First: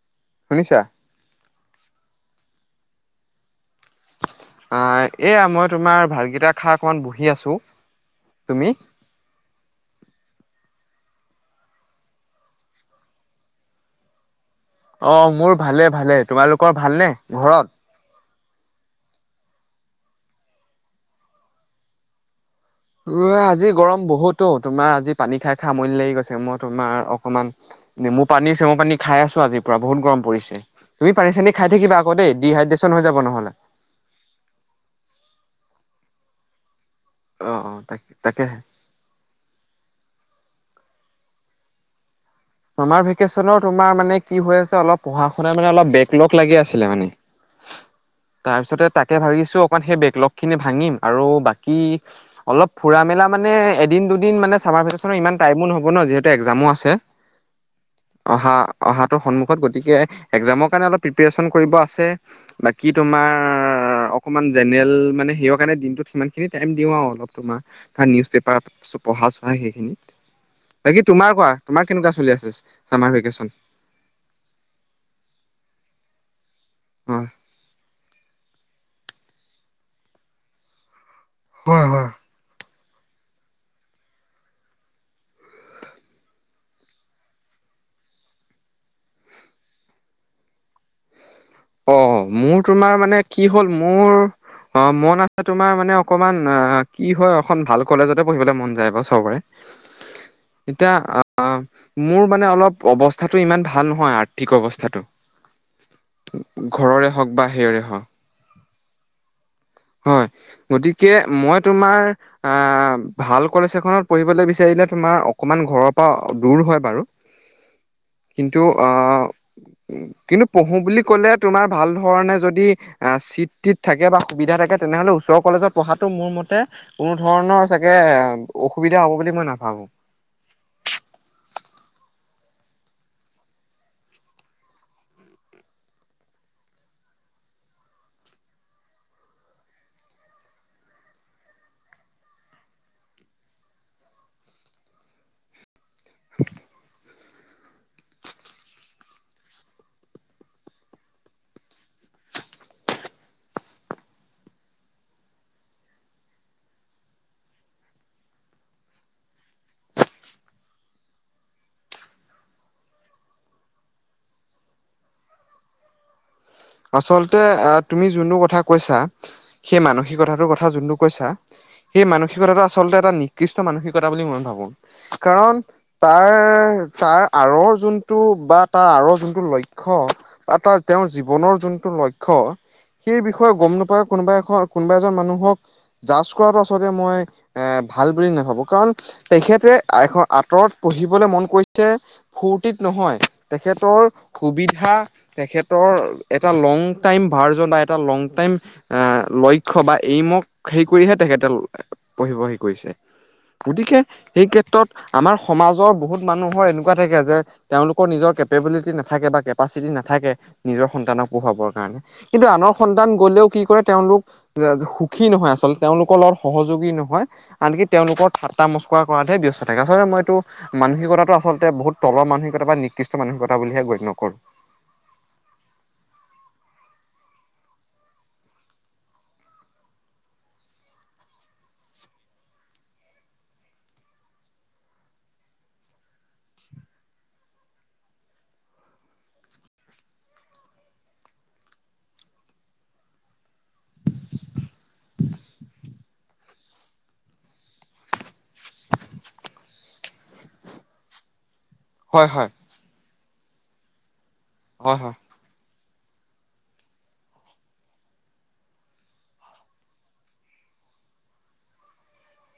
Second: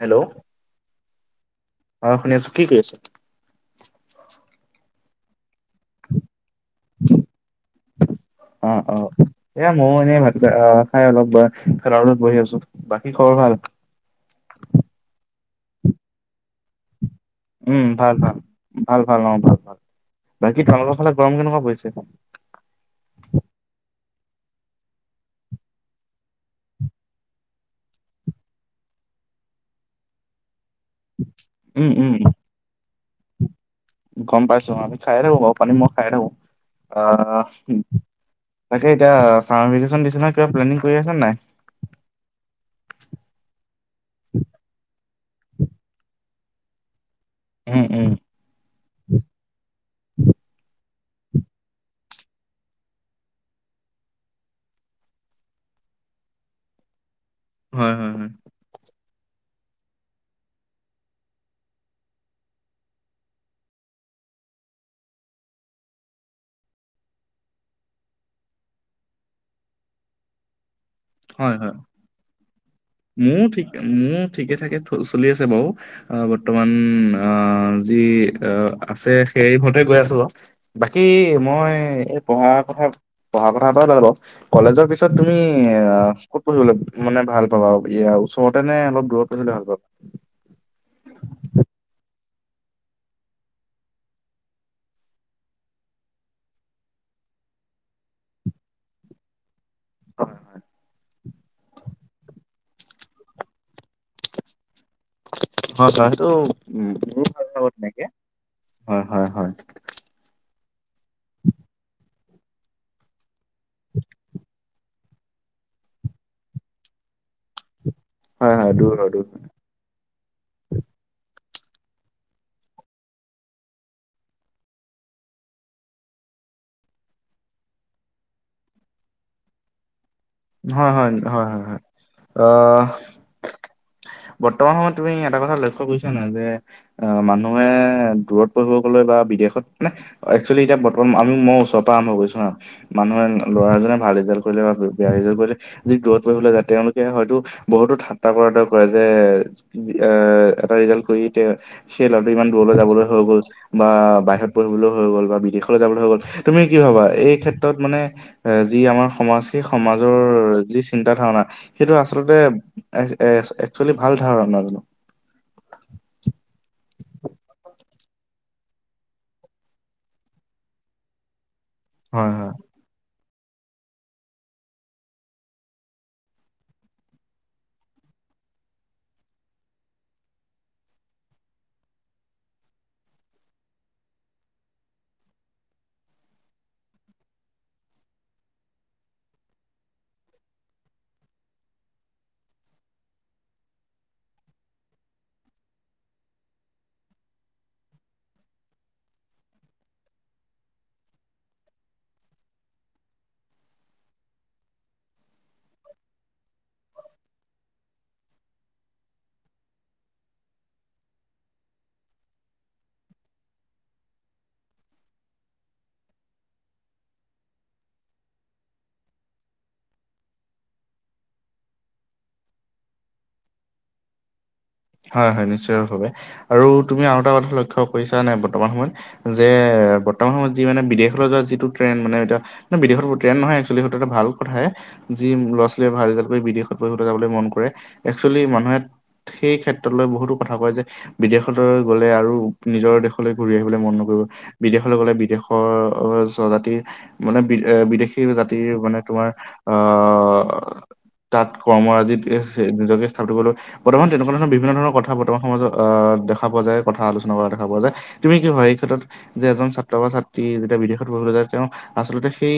Hello শুনিছা? অ শুনি আছো কি কৰি আছা? এইয়া মই তোমাৰ ভাতকেইটা খাই অকণমান বহি আছোঁ অ অ এ ময়ো এনে ভাত আহ খাই অলপ বা খাউডত বহি আছো বাকী খবৰ ভাল [unintelligible] অ মোৰ ভালে ভালে তোমালোকৰ ভালনে ঘৰত? উম ভাল ভাল ভাল ভাল অ ভাল ভাল বাকী তোমালোকৰ ফালে গৰম কেনেকুৱা পৰিছে আজি গৰম বহুতো ও তোমাৰ আজি পানী খাই খাই আমনি লাগি গৈছে মই তোমাৰ অকনমান নেমু পানী চেমু পানী খাই আছো আজিৰ পৰা বহুত গৰম পৰিছে তুমি পানী চানী খাই উম থাকিবা উম আকৌ দেই ডিহাইড্ৰেশ্যন হৈ যাব নহলে গম পাইছো আমি খায়ে থাকো বাৰু পানী মই খাই থাকো অ অ অ তাক তাকেহে। তাকে এতিয়া চামাৰভেকেচন দিছে নহয় কিবা প্লেনিং কৰি আছা নাই? চামাৰভেকেচনৰ তোমাৰ মানে কি হৈ আছে অলপ পঢ়া-শুনা অলপ বেক লক লাগি আছিলে মানে উম উম তাৰ পিছতে তাকে ভাবিছো অকমান সেই বেকলগ খিনি ভাঙিম আৰু বাকী অলপ ফুৰা মেলা মানে এদিন দুদিন মানে চামাৰ ভেকেচনৰ ইমান টাইমো নহ'ব ন যিহেতু একজামো আছে, হয় হয় হয় অহা অহা সন্মুখত গতিকে একজামৰ কাৰণে অলপ প্ৰিপেৰেচন কৰিব আছে বাকী তোমাৰ অকণমান জেনেৰেল মানে সেই কাৰণে দিনটোত সি খিনি টাইম দিওঁ আৰু অলপ তোমাৰ ধৰা নিউজ পেপাৰ পঢ়া চহা সেইখিনিত [inaudible] বাকি তোমাৰ কোৱা তোমাৰ কেনেকুৱা। চলি আছে চামাৰ মোৰও ভেকেচন ঠিক মোৰ ঠিকে থঠাকে চলি আছে বাৰু আহ বৰ্তমান হয় অ যি অ আছে সেই মতে গৈ আছো বাকী কি মই হয় হয় এই পঢ়া কথা পঢ়া কথা এটা ওলালে বাও কলেজৰ পিছত তুমি এ ক'ত পঢ়িবলে মানে ভাল পাবা ওচৰতে নে অলপ দূৰত পঢ়িবলে ভাল পাবা [inaudible] অ মোৰ তোমাৰ মানে কি হ'ল মোৰ অ মন আছে তোমাৰ মানে অকমান অ কি হয় অ ভাল কলেজতে পঢ়িবলৈ মন যায় বাৰ চবৰে [unintelligible] এতিয়া অ মোৰ মানে অলপ অৱস্থাটো ইমান ভাল নহয়। আৰ্থিক অৱস্থাটো হয় [unintelligible] উম ঘৰৰে মোৰো হওক বা ভাল হ'ব সেইয়ৰে তেনেকে হওক হয় হয় হয় [unintelligible] হয়। গতিকে মই তোমাৰ অ ভাল কলেজ এখনত পঢ়িবলৈ বিচাৰিলে। তোমাৰ ঘৰ পাই দুৰ হৈ বাৰু হয় কিন্তু হয় অ দূৰ হয় দূৰ কিন্তু পঢ়ো বুলি লে তুমাৰ ভাল ধৰণে যদি চি থাকে বা সুবিধা থাকে তেনেহলে ওচৰ কলেজত পঢ়াটো মোৰ মতে কোনো ধৰণৰ চাগে অসুবিধা হ'ব বুলি মই নাভাবো। হয় হয় হয় হয়। বৰ্তমান সময়ত তুমি এটা কথা লক্ষ্য কৰিছা ন যে অ মানুহে দূৰত পঢ়িব গলে বা বিদেশত মানে একচুৱেলি এতিয়া বৰ্তমান আমি মই ওচৰৰ পৰা আৰম্ভ কৰিছো ন মানুহৰ ল'ৰাজনে। ভাল ৰিজাল্ট কৰিলে বা বেয়া ৰিজাল্ কৰিলে যদি দূৰত পৰিবলৈ যায় তেওঁলোকে হয়তো। বহুতো ঠাট্টা টাইপৰ কৰে যে এ এটা ৰিজালট কৰি সেই ল [unintelligible] দূৰলৈ যাবলৈ হৈ গ'ল বা বাহিৰত পঢ়িবলৈ হৈ গ'ল বা বিদেশলৈ যাবলৈ গ'ল তুমি কি ভাবা এই ক্ষেত্ৰত মানে যি আমাৰ সমাজ সমাজৰ যি চিন্তা ধাৰণা সেইটো আচলতে একচুৱেলি ভাল ধাৰণাজানো। [inaudible] আচলতে তুমি যোনটো কথা কৈছা সেই মানসিক কথাটোৰ কথা যোনটো কৈছা। সেই হয় হয় মানসিকতাটো আচলতে এটা নিক- উৎকৃষ্ট মানসিকতা বুলি মই ভাবো কাৰণ তাৰ তাৰ আঁৰৰ যোনটো বা তাৰ আৰ যোনটো লক্ষ বা তাৰ তেওঁৰ জীৱনৰ যোনটো লক্ষ্য- সেই বিষয়ে গম নাপায় কোনোবা এখন কোনোবা এজন মানুহক- জ কৰাটো আচলতে মই এ ভাল বুলি নাভাবো কাৰণ তেখেতে এখন আঁতৰত পঢ়িবলৈ মন কৰিছে ফূৰ্তিত নহয় তেখেতৰ সুবিধা তেখেতৰ এটা লং টাইম ভাৰ্জন বা এটা লং টাইম লক্ষ্য় বা এইমক হে কৰিহে তেখ কেডাল পঢ়ি বহি কৰিছে। গতিকে সেই ক্ষেত্ৰত আমাৰ সমাজৰ বহুত মানুহৰ এনেকুৱা থাকে যে তেওঁলোকৰ নিজৰ কেপেবিলিটি নাথাকে বা কেপাচিটি নাথাকে নিজৰ সন্তানক- পঢ়াবৰ কাৰণে কিন্তু আনৰ সন্তান গলেও কি কৰে তেওঁলোক সুখী নহয় আচলতে তেওঁলোকৰ লগত- সহযোগী নহয় আনকি তেওঁলোকৰ এটা মচক কৰাহে ব্যস্ত থাকে আচলতে মই এইটো মানসিকতা আচলতে বহুত তলৰ মানসিকতা বা নিকৃষ্ট মানসিকতা বুলিহে গণ্য কৰো হয় হয় নিশ্চয় ভাৱে আৰু তুমি আৰু এটা কথা লক্ষ্য কৰিছা নে বৰ্তমান সময়ত যে বৰ্তমান সময়ত যি মানে বিদেশলৈ যিটো ট্ৰেন মানে এতিয়া মানে বিদত ট্ৰেন নহয় একচুৱেলি সেইটো এটা ভাল কথাহে যি ল'ৰা ছোৱালীয়ে ভাল ৰিজাল্ট কৰি বিদেশত পঢ়লৈ যাবলৈ মন কৰে একচুৱেলি মানুহে সেই ক্ষেত্ৰ ক বহুতো কথা কয় যে বিদেশলৈ গ'লে আৰু নিজৰ দেশলৈ ঘূৰি আহিবলৈ মন নকৰিব বিদেশ। গলে বিদেশৰ জাতিৰ মানে বি বিদেশী জাতিৰ মানে তোমাৰ আহ- অ তাত কৰ্ম আজিত হয় হয় নিজকে স্থাপিত কৰিলে বৰ্তমান তেনেকুৱা ধৰণৰ বিভিন্ন ধৰণৰ হয় কথা হয় বৰ্তমান সমাজত অ দেখা পোৱা যায়। কথা আলোচনা কৰা দেখা পোৱা যায় তুমি কি হয় এই ক্ষেত্ৰত যে এজন ছাত্ৰ বা ছাত্ৰী বিদেশত পঢ়িবলৈ যায় তেওঁ আচলতে সেই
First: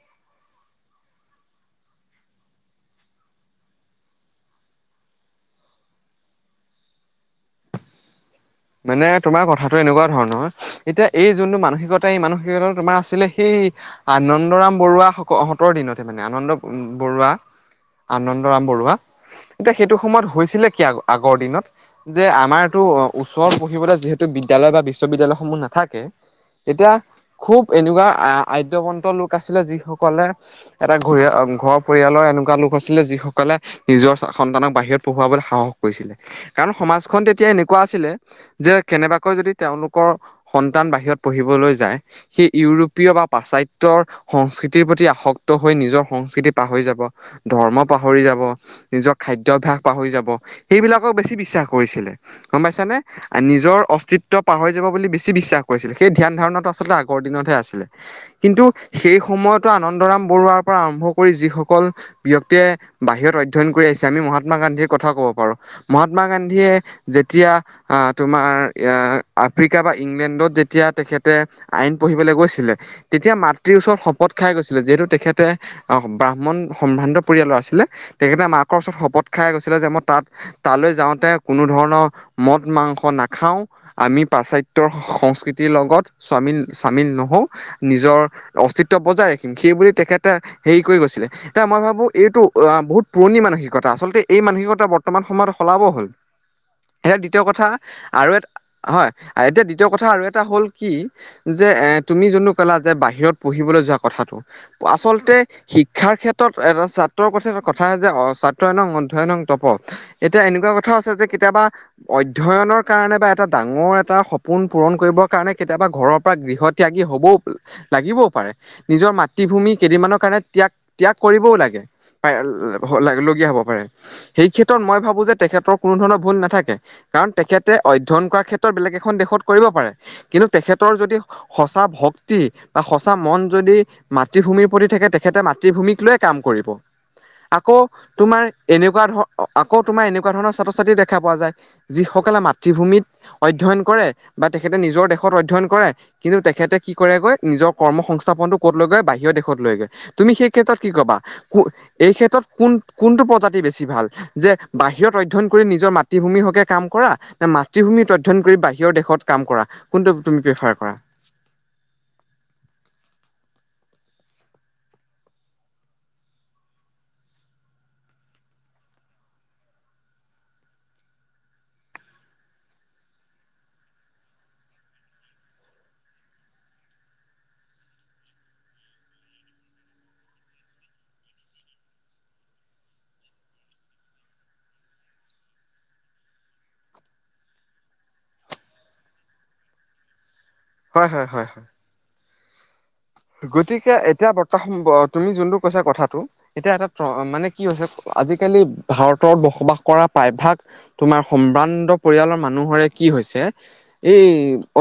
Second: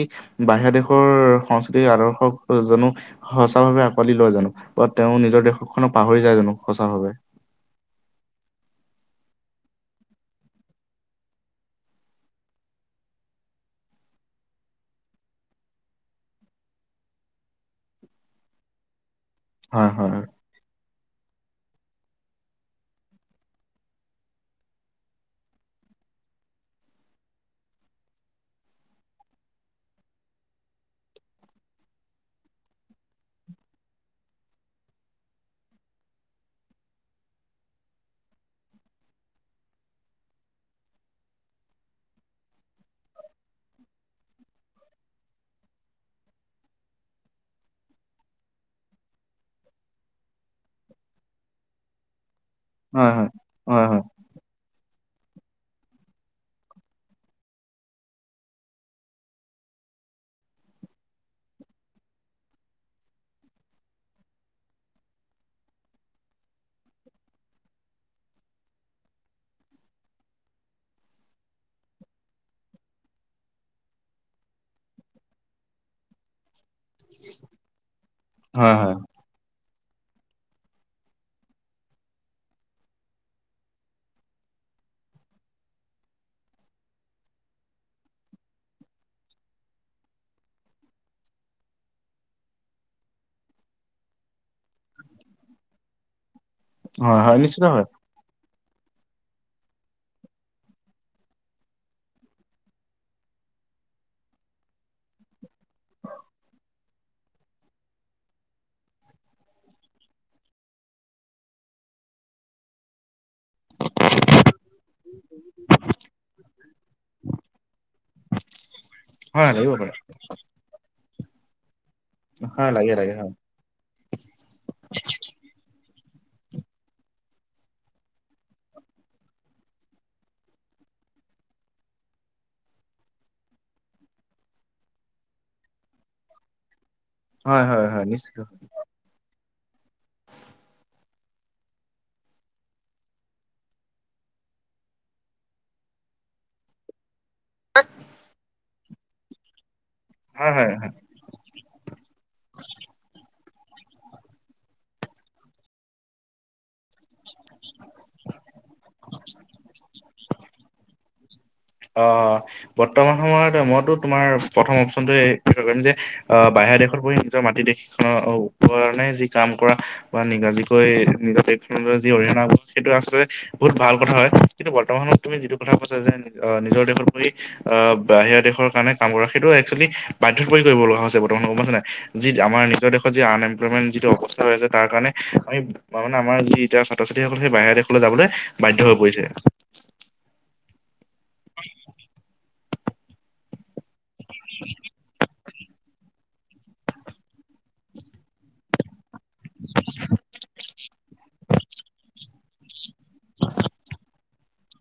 বাহিৰা দেশৰ সংস্কৃতিৰ আদৰ্শক জানো সঁচা ভাৱে আঁকোৱালি লয় জানো বা তেওঁ নিজৰ দেশখনক পাহৰি যায় জানো সঁচা হ মানে তোমাৰ কথাটো এনেকুৱা ধৰণৰ এতিয়া এই যোনটো মানসিকতা এই মানসিকতা তোমাৰ আছিলে সেই আনন্দৰাম বৰুৱা সহঁতৰ দিনতে মানে আনন্দ বৰুৱা আনন্দৰাম বৰুৱা এতিয়া হয় সেইটো হয় সময়ত হৈছিলে কি আগৰ দিনত যে আমাৰতটো ওচৰ পঢ়িবলৈ যিহেতু বিদ্যালয় বা বিশ্ববিদ্যয়ালয়সমূহ নাথাকে। এতিয়া খুব এনেকুৱা আদ্যৱন্ত লোক আছিলে যি সকলে এটা ঘূৰি ঘৰৰ পৰিয়ালৰ এনেকুৱা লোক আছিলে যিসকলে নিজৰ সন্তানক বাহিৰত পঢ়োৱাবলৈ সাহস কৰিছিলে কাৰণ সমাজখন তেতিয়া এনেকুৱা কোৱা আছিলে যে কেনেবাকৈ তেওঁলোকৰ সন্তান বাহিৰত পঢ়িবলৈ যাই হেই উ ইউৰোপীয় বা পাশ্চাত্যৰ সংস্কৃতিৰ প্ৰতি আসক্ত হৈ নিজৰ সংস্কৃতি পাহৰি যাব ধ পাহৰি যাব নিজৰ খাদ্যভাস পাহৰি যাব সেইবিলাকক বেছি বিশ্বাস কৰিছিল। গম পাইছানে হয় হয় নিজৰ হয় হয় অস্তিত্ব পাহৰি যাব বুলি। বে বিশ্বাস কৰিছিল সেই ধ্যান ধাৰণাটো আচলতে আগৰ দিনতহে আছিলে কিন্তু সেই সময়তো আনন্দৰাম বৰুৱাৰ পৰা আৰম্ভ কৰি যিসকল ব্যক্তিয়ে বাহিৰত অধ্যয়ন কৰি আহিছে আমি মহাত্মা গান্ধীৰ কথা কওঁ। প মহাত্মা গান্ধীয়ে যে তেতিয়া তোমাৰ আফ্ৰিকা বা ইংলেণ্ডত যেতিয়া তেখেতে আইন পঢ়িব। গৈছিলে তেতিয়া মাতৃৰ ওচৰত শপত খাই গৈছিলে যিহেতু তেখেতে আহ ব্ৰাহ্মণ সম্ভ্ৰান্ত পৰিয়ালৰ আছিলে তেখেতে হয় মাকৰ হয় ওচৰত শপত খাই গৈছিল। যে মই তাত তালৈ যাওঁতে কোনো ধৰণৰ মদ মাংস নাখাও আমি পাশ্চাত্য়ৰ সংস্কৃতিৰ লগত স্বাম স্বামিল নহও নিজৰ অস্তিত্ব বজাই ৰাখিম সেই বুলি তেখেতে হেৰি কৰি গৈছিলে এতিয়া মই ভাবো এইটো বহুত পুৰণি মানসিকতা আচলতে এই মানসিকতা বৰ্তমান সময়ত সলাব হ'ল। সেই হয় হয় দ্বিতীয় নিশ্চিত কথা হয় আৰু এটা হয় এতিয়া দ্বিতীয় কথা আৰু এটা হ'ল কি যে এ তুমি যোনো কলা যে বাহিৰত পঢি যোৱা কথাটো আচলতে শিক্ষাৰ ক্ষেত্ৰত এটা ছাত্ৰৰ কথাটা কথা যে ছ্ৰ ই নং অধ্যয় নং তপ এতিয়া এনেকুৱা কথাও আছে যে কেতিয়াবা অধ্যয়নৰ কাৰণে বা এটা ডাঙৰ এটা সপোন পূৰণ কৰিবৰ কাৰণে কেতিয়াবা ঘৰৰ পৰা গৃহত ত্যাগি হ'বও লাগিবও পাৰে। নিজৰ হয় লাগিব মাতৃভূমি পাৰে কেইদিনমানৰ কাৰণে ত্যাগ ত্যাগ কৰিবও লাগে। হয় লাগে প লাগে হয় লগীয়া হ'ব পাৰে। সেই ক্ষেত্ৰ মই ভাবোঁ যেখেতৰ কোনো ধৰণৰ ভুল নাথাকে। কাৰণ তেখেতে অধ্যয়ন কৰাৰ ক্ষেত্ৰত বেলেগ এখন দেশত কৰিব পাৰে কিন্তু তেখেতৰ যদি। সঁচা ভক্তি বা সঁচা মন যদি মাতৃভূমিৰ প্ৰতি থাকে তেখেতে মাতৃভূমিক লৈ কাম কৰিব। হয় আকৌ হয় হয় নিশ্চিত তোমাৰ এনেকুৱা ধৰ আকৌ তোমাৰ এনেকুৱা ধৰণৰ ছাত্ৰ ছাত্ৰী দেখা পোৱা যায়। যিসকলে মাতৃভূমিত অধ্যয়ন কৰে বা তেখেতে নিজৰ দেশত অধ্যয়ন কৰে কিন্তু তেখ তেখেতে কি কৰেগৈ নিজৰ কৰ্ম সংস্থাপনটো ক'ত লৈ গৈ বাহিৰ দেশত লৈগৈ। তুমি সেই হয় হয় হয় ক্ষেত্ৰত কি কবা এই ক্ষেত্ৰত কোন কোনটো প্ৰজাতি বেছি ভাল যে বাহিৰত অধ্যয়ন কৰি নিজৰ মাতৃভূমি। কাম কৰা নে মাতৃভূমি অধ্যন কৰি বাহিৰৰ দেশত কাম কৰা কোনটো তুমি ব্যৱহাৰ কৰা। হয়। অ বৰ্তমান সময়ত মইতো তোমাৰ প্ৰথম অপশচনটো কৰিম যে অ হাই দেশত পৰি নিজৰ মাটি দেশীখনৰ কাৰণে যি কাম কৰা বা নিগাজিকৈ নিজৰ যি অৰিহণা আ সেইটো আচলতে বহুত ভাল কথা হয় কিন্তু বৰ্তমান সমত তুমি যিটো কথা কৈছা যে আহ নিজৰ দেশত পৰি আহ বাহিৰা দেশৰ কাৰণে কাম কৰা সেইটো একচুৱেলি বাধ্যতাপ কৰিব লগা হৈছে প্ৰম আমাৰ নিজৰ দেশত য আন এমপ্লমে যিটো অৱস্থা হৈ আছে তাৰ কাৰণে ম যি এতিয়া ছাত্ৰ ছাত্ৰীসকললে সেই বাহিৰ দেশলৈ যাবলৈ বাধ্য হৈ পৰিছে। হয় হয় হয় হয়। গতিকে এতিয়া বৰ্তা তুমি যোনটো কৈছা কথাটো এতিয়া এটা মানে কি হৈছে আজিকালি ভাৰতত বসবাস কৰা প্ৰায়ভাগ তোমাৰ প্ৰকাণ্ড পৰিয়ালৰ মানুহৰে কি হৈছে এই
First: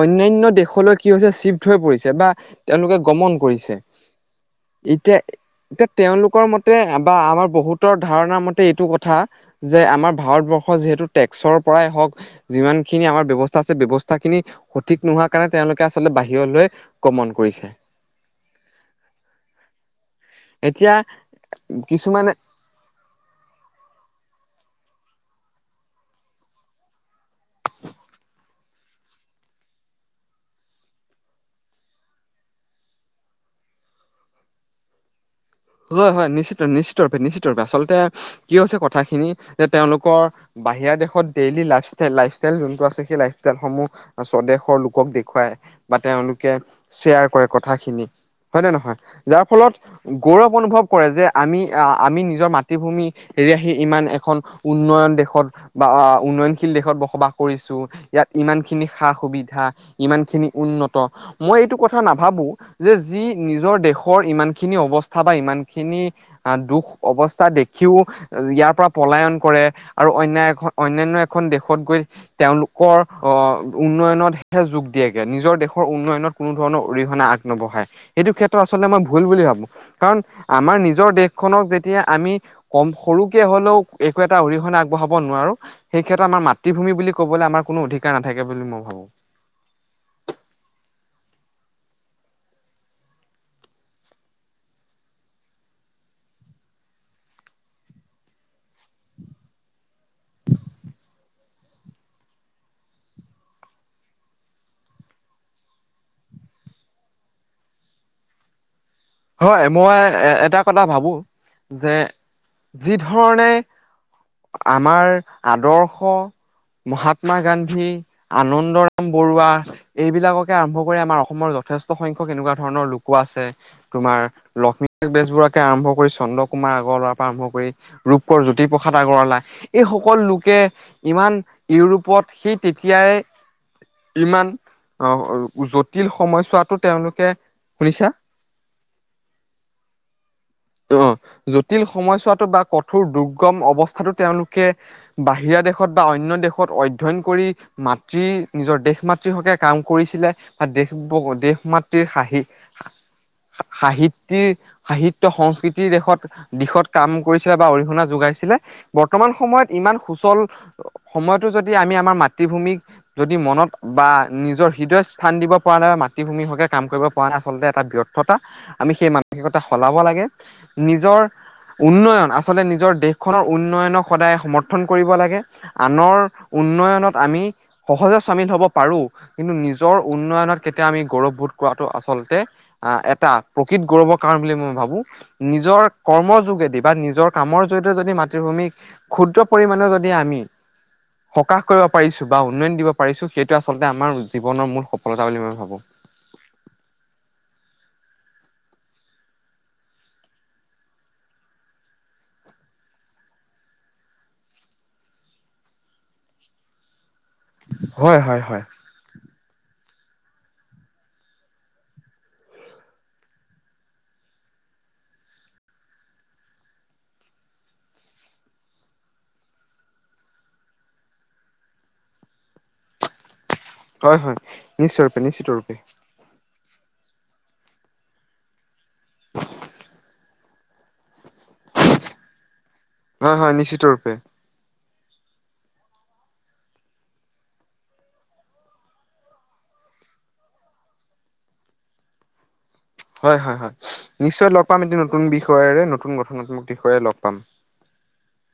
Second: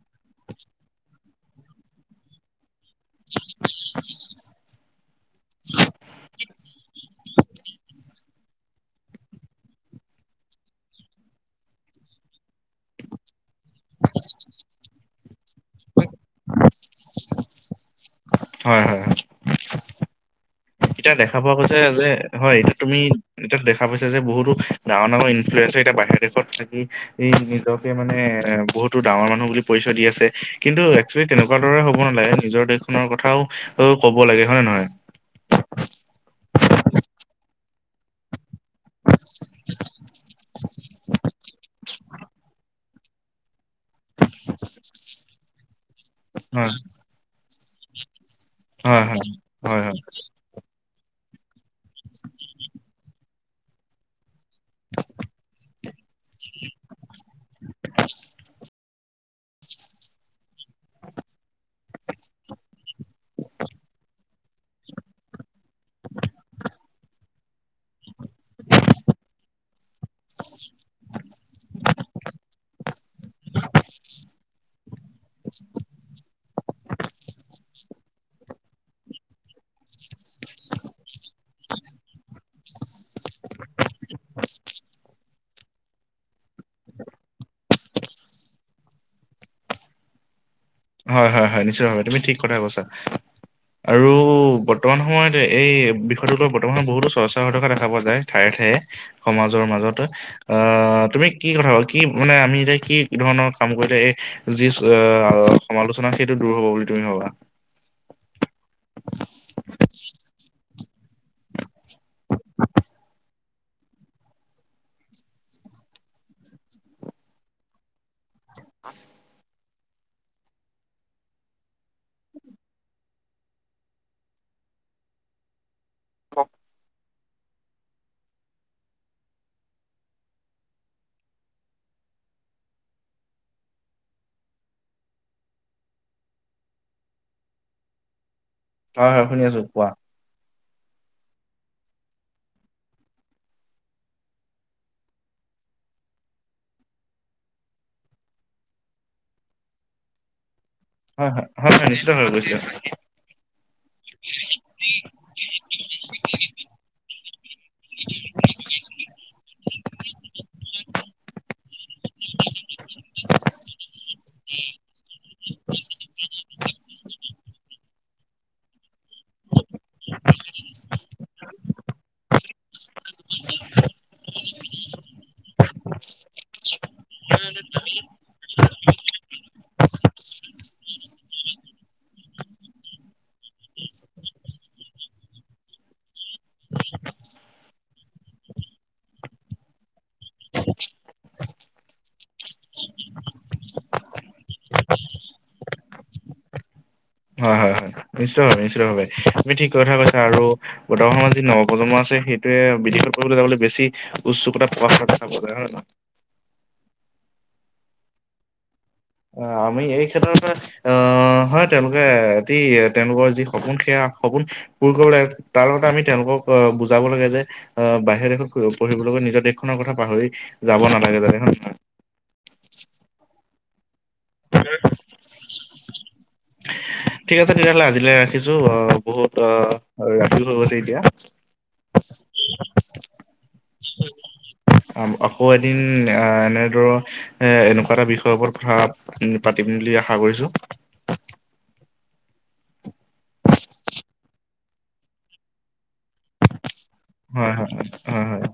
অন্যান্য দেশলৈ কি হৈছে চিফ্ট হৈ পৰিছে বা তেওঁলোকে গমন কৰিছে এতিয়া এতিয়া তেওঁলোকৰ মতে বা আমাৰ বহুতৰ ধাৰণাৰ মতে এইটো কথা যে আমাৰ ভাৰতবৰ্ষ যিহেতু টেক্সৰ পৰাই হক যিমান খিনি আমাৰ ব্যৱস্থা। ব্যয়ৱস্থা খিনি সঠিক নোহোৱাৰ কাৰণে তেওঁলোকে আচলতে বাহিৰলৈ গ্ৰমন কৰিছে। হয় হয়। এতিয়া দেখা পোৱা গৈছে যে কিছুমানে হয় তুমি এতিয়াতো দেখা পাইছা যে বহুতো। ডাঙৰ নামৰ ইনফ্লয়েঞ্চৰ এতিয়া বাহিৰৰ দেশত থাকি ই নিজকে মানে বহুতো ডাঙৰ মানুহ বুলি। পৰিচয় দি আছে কিন্তু একচোয়েলি তেনেকুৱা দৰে হ'ব নালাগে নিজৰ দেশখনৰ কথাও অঁ ক'ব লাগে হয়। নহয়। হয়, হয় নিশ্চিত নিশ্চিত ৰূপে নিশ্চিত ৰূপে আচলতে কি হৈছে কথাখিনি যে তেওঁলোকৰ বাহিৰা দেশত ডেইলী লাইভষ্টল লাইফষ্টাইল যোনটো আ সেই লাইফষ্টাইলসমূহ। স্বদেশৰ লোকক দেখুৱায় বা তেওঁলোকে শ্বেয়াৰ কৰে কথাখিনি। হয় নে নহয় হয় যাৰ ফলত। হয় হয় হয় গৌৰৱ অনুভৱ কৰে যে আমি আহ আমি নিজৰ মাতৃভূমি এৰি আহি ইমান এখন। উন্নয়ন দেশত বা উন্নয়নশীল দেশত বসবাস কৰিছো ইয়াত ইমান খিনি সা সুবিধা। ইমান খিনি উন্নত মই এইটো কথা নাভাবো যে যি নিজৰ দেশৰ ইমানখিনি অৱস্থা বা ইমান খিনি অঁ দুখ অৱস্থা। দেখিও ইয়াৰ পৰা পলায়ন কৰে আৰু অন্যয় এ অনান্য এখন দেশত গৈ। তেওঁলোকৰ আহ উন্নয়নতহে যোগ দিয়েগে নিজৰ দেশৰ উন্নয়নত। কোনো ধৰণৰ অৰিহণা আগ নবঢ়াই সেইটো ক্ষেত্ৰত আচলতে মই ভুল বুলি ভাবো। কাৰণ আমাৰ নিজৰ দেশখনক যেতিয়া আমি কম সৰুকে হ'লেও একো এটা অৰিহণা আগবঢ়াও। হ'ব নোৱাৰো সেই ক্ষেত্ৰত আমাৰ মাতৃভূমি বুলি ক'বলৈ আমাৰ কোনো অধিকাৰ নাথাকে বুলি মই ভাবো। হয় হয় হয় নিশ্চয় ভাৱে তুমি ঠিক কথা কৈছা। আৰু বৰ্তমান সময়ত এই বিষয়টোকৰ বৰ্তমানত বহুতো চৰ্চা হৈ থকা দেখা পোৱা যায় ঠায়ে ঠ। সমাজৰ মাজত আহ তুমি কি কথা ক কি মানে আমি এতিয়া কি ধৰণৰ কাম কৰিলে এই যি। সমালোচনাত সেইটো দূৰ হব বুলি তুমি ভবা। হয় মই এ এটা কথা ভাবো যে যি ধৰণে আমাৰ আদৰ্শ মহাত্মা গান্ধী আনন্দৰাম বৰুৱা এইবিলাককে আৰম্ভ কৰি আমাৰ অসমৰ যথেষ্ট সংখ্যক এনেকুৱা ধৰণৰ লোকো আছে। তোমাৰ লক্ষ্মীনাথ বেজবৰুৱৰাকে আৰম্ভ কৰি চন্দ্ৰ কুমাৰ আগৰৱালা। আৰম্ভ কৰি ৰূপকৰ জ্যোতিপ্ৰসাদ আগৰৱালা এইসকল লোকে ইমান ইউৰোপৰ। সি তেতিয়াই। ইমান জটিল সময়ছোৱাতটো তেওঁলোকে শুনিছা। হয় হয় শুনি আছো কোৱা। অঁ জটিল সময়ছোৱাাতটো বা কঠোৰ দুৰ্গম অৱস্থাতো তেওঁলোকে বাহিৰা। দেশত বা অন্য দেশত অধ্যয়ন কৰি মাতৃ নিজৰ দেশ মাতৃ হকে কাম কৰিছিলে। বা দেশ হয় হয় দেশ হয় হয় মাতৃৰ নিশ্চিত ভাৱে সাহি কৈছিলো। সাহিত্যিক সাহিত্য। সংস্কৃতিৰ দেশত দিশত কাম কৰিছিলে বা অৰিহণা যোগাইছিলে বৰ্তমান সময়ত ইমান। অচল সময়টো যদি আমি আমাৰ মাতৃভূমিক যদি মনত বা নিজৰ হৃদয়। স্থান দিব পৰা নাই বা মাতৃভূমি হকে কাম কৰিব পৰা নাই আচলতে এটা বৰ্থতা আমি সেই মানসিকতা সলাব লাগে। নিজৰ উন্নয়ন আচলতে নিজৰ। দেশখনৰ উন্নয়নক সদায় সমৰ্থন কৰিব লাগে আনৰ উন্নয়নত আমি। সহজত চামিন হ'ব পাৰোঁ। কিন্তু নিজৰ উন্নয়নত কেতিয়া আমি গৌৰৱবোধ কৰাটো আচলতে আহ এটা প্ৰকৃত গৌৰৱ। ৰ কাৰণ বুলি মই ভাবো নিজৰ কৰ্মৰ যোগেদি বা নিজৰ কামৰ জৰিয়তে যদি মাতৃভূমিক ক্ষুদ্ৰ পৰিমাণে যদি আমি সকাহ কৰিব পাৰিছো বা উন্নয়ন দিব পাৰিছো সেইটোৱে আচলতে আমাৰ জীৱনৰ মূল সফলতা বুলি মই ভাবো হয় হয় হয়। নিশ্চয়ভাৱে নিশ্চিতভাৱে, তুমি ঠিক কথা কৈছা আৰু বৰ্তমান সময়ত যি নৱপ্ৰজন্ম আছে সেইটোয়ে কৃষক বেছি উৎসুকতা প্ৰকাশ পায় যাব কাৰনে হয় নহয়? হয় হয় হয়। অ আমি এই ক্ষেত্ৰতে, অ হয় তেওঁলোকে এটি তেওঁলোকৰ যি সপোন সেয়া সপোন পূৰ কৰিব লাগে, তাৰ লগতে আমি তেওঁলোকক অহ বুজাব লাগে যে আহ বাহিৰ দেশত পঢ়িব গৈ নিজৰ দেশ খনৰ কথা পাহৰি যাব নালাগে জানে হয় নে নহয়? হয় হয়, নিশ্চয় ৰূপে নিশ্চিত ৰূপে। ঠিক আছে তেতিয়াহলে আজিলৈ ৰাখিছোঁ, আহ বহুত অহ ৰাতিও হৈ গৈছে এতিয়া। হয় হয় নিশ্চিত ৰূপে। আকৌ এদিন এনেদৰ এ এনেকুৱা এটা বিষয়ৰ ওপৰত কথা পাতিম বুলি আশা কৰিছো। হয় হয় হয়, নিশ্চয় লগ পাম এইটো নতুন বিষয়েৰে নতুন গঠনাত্মক। বিষয়ে লগ পাম। হয় হয় হয় হয়।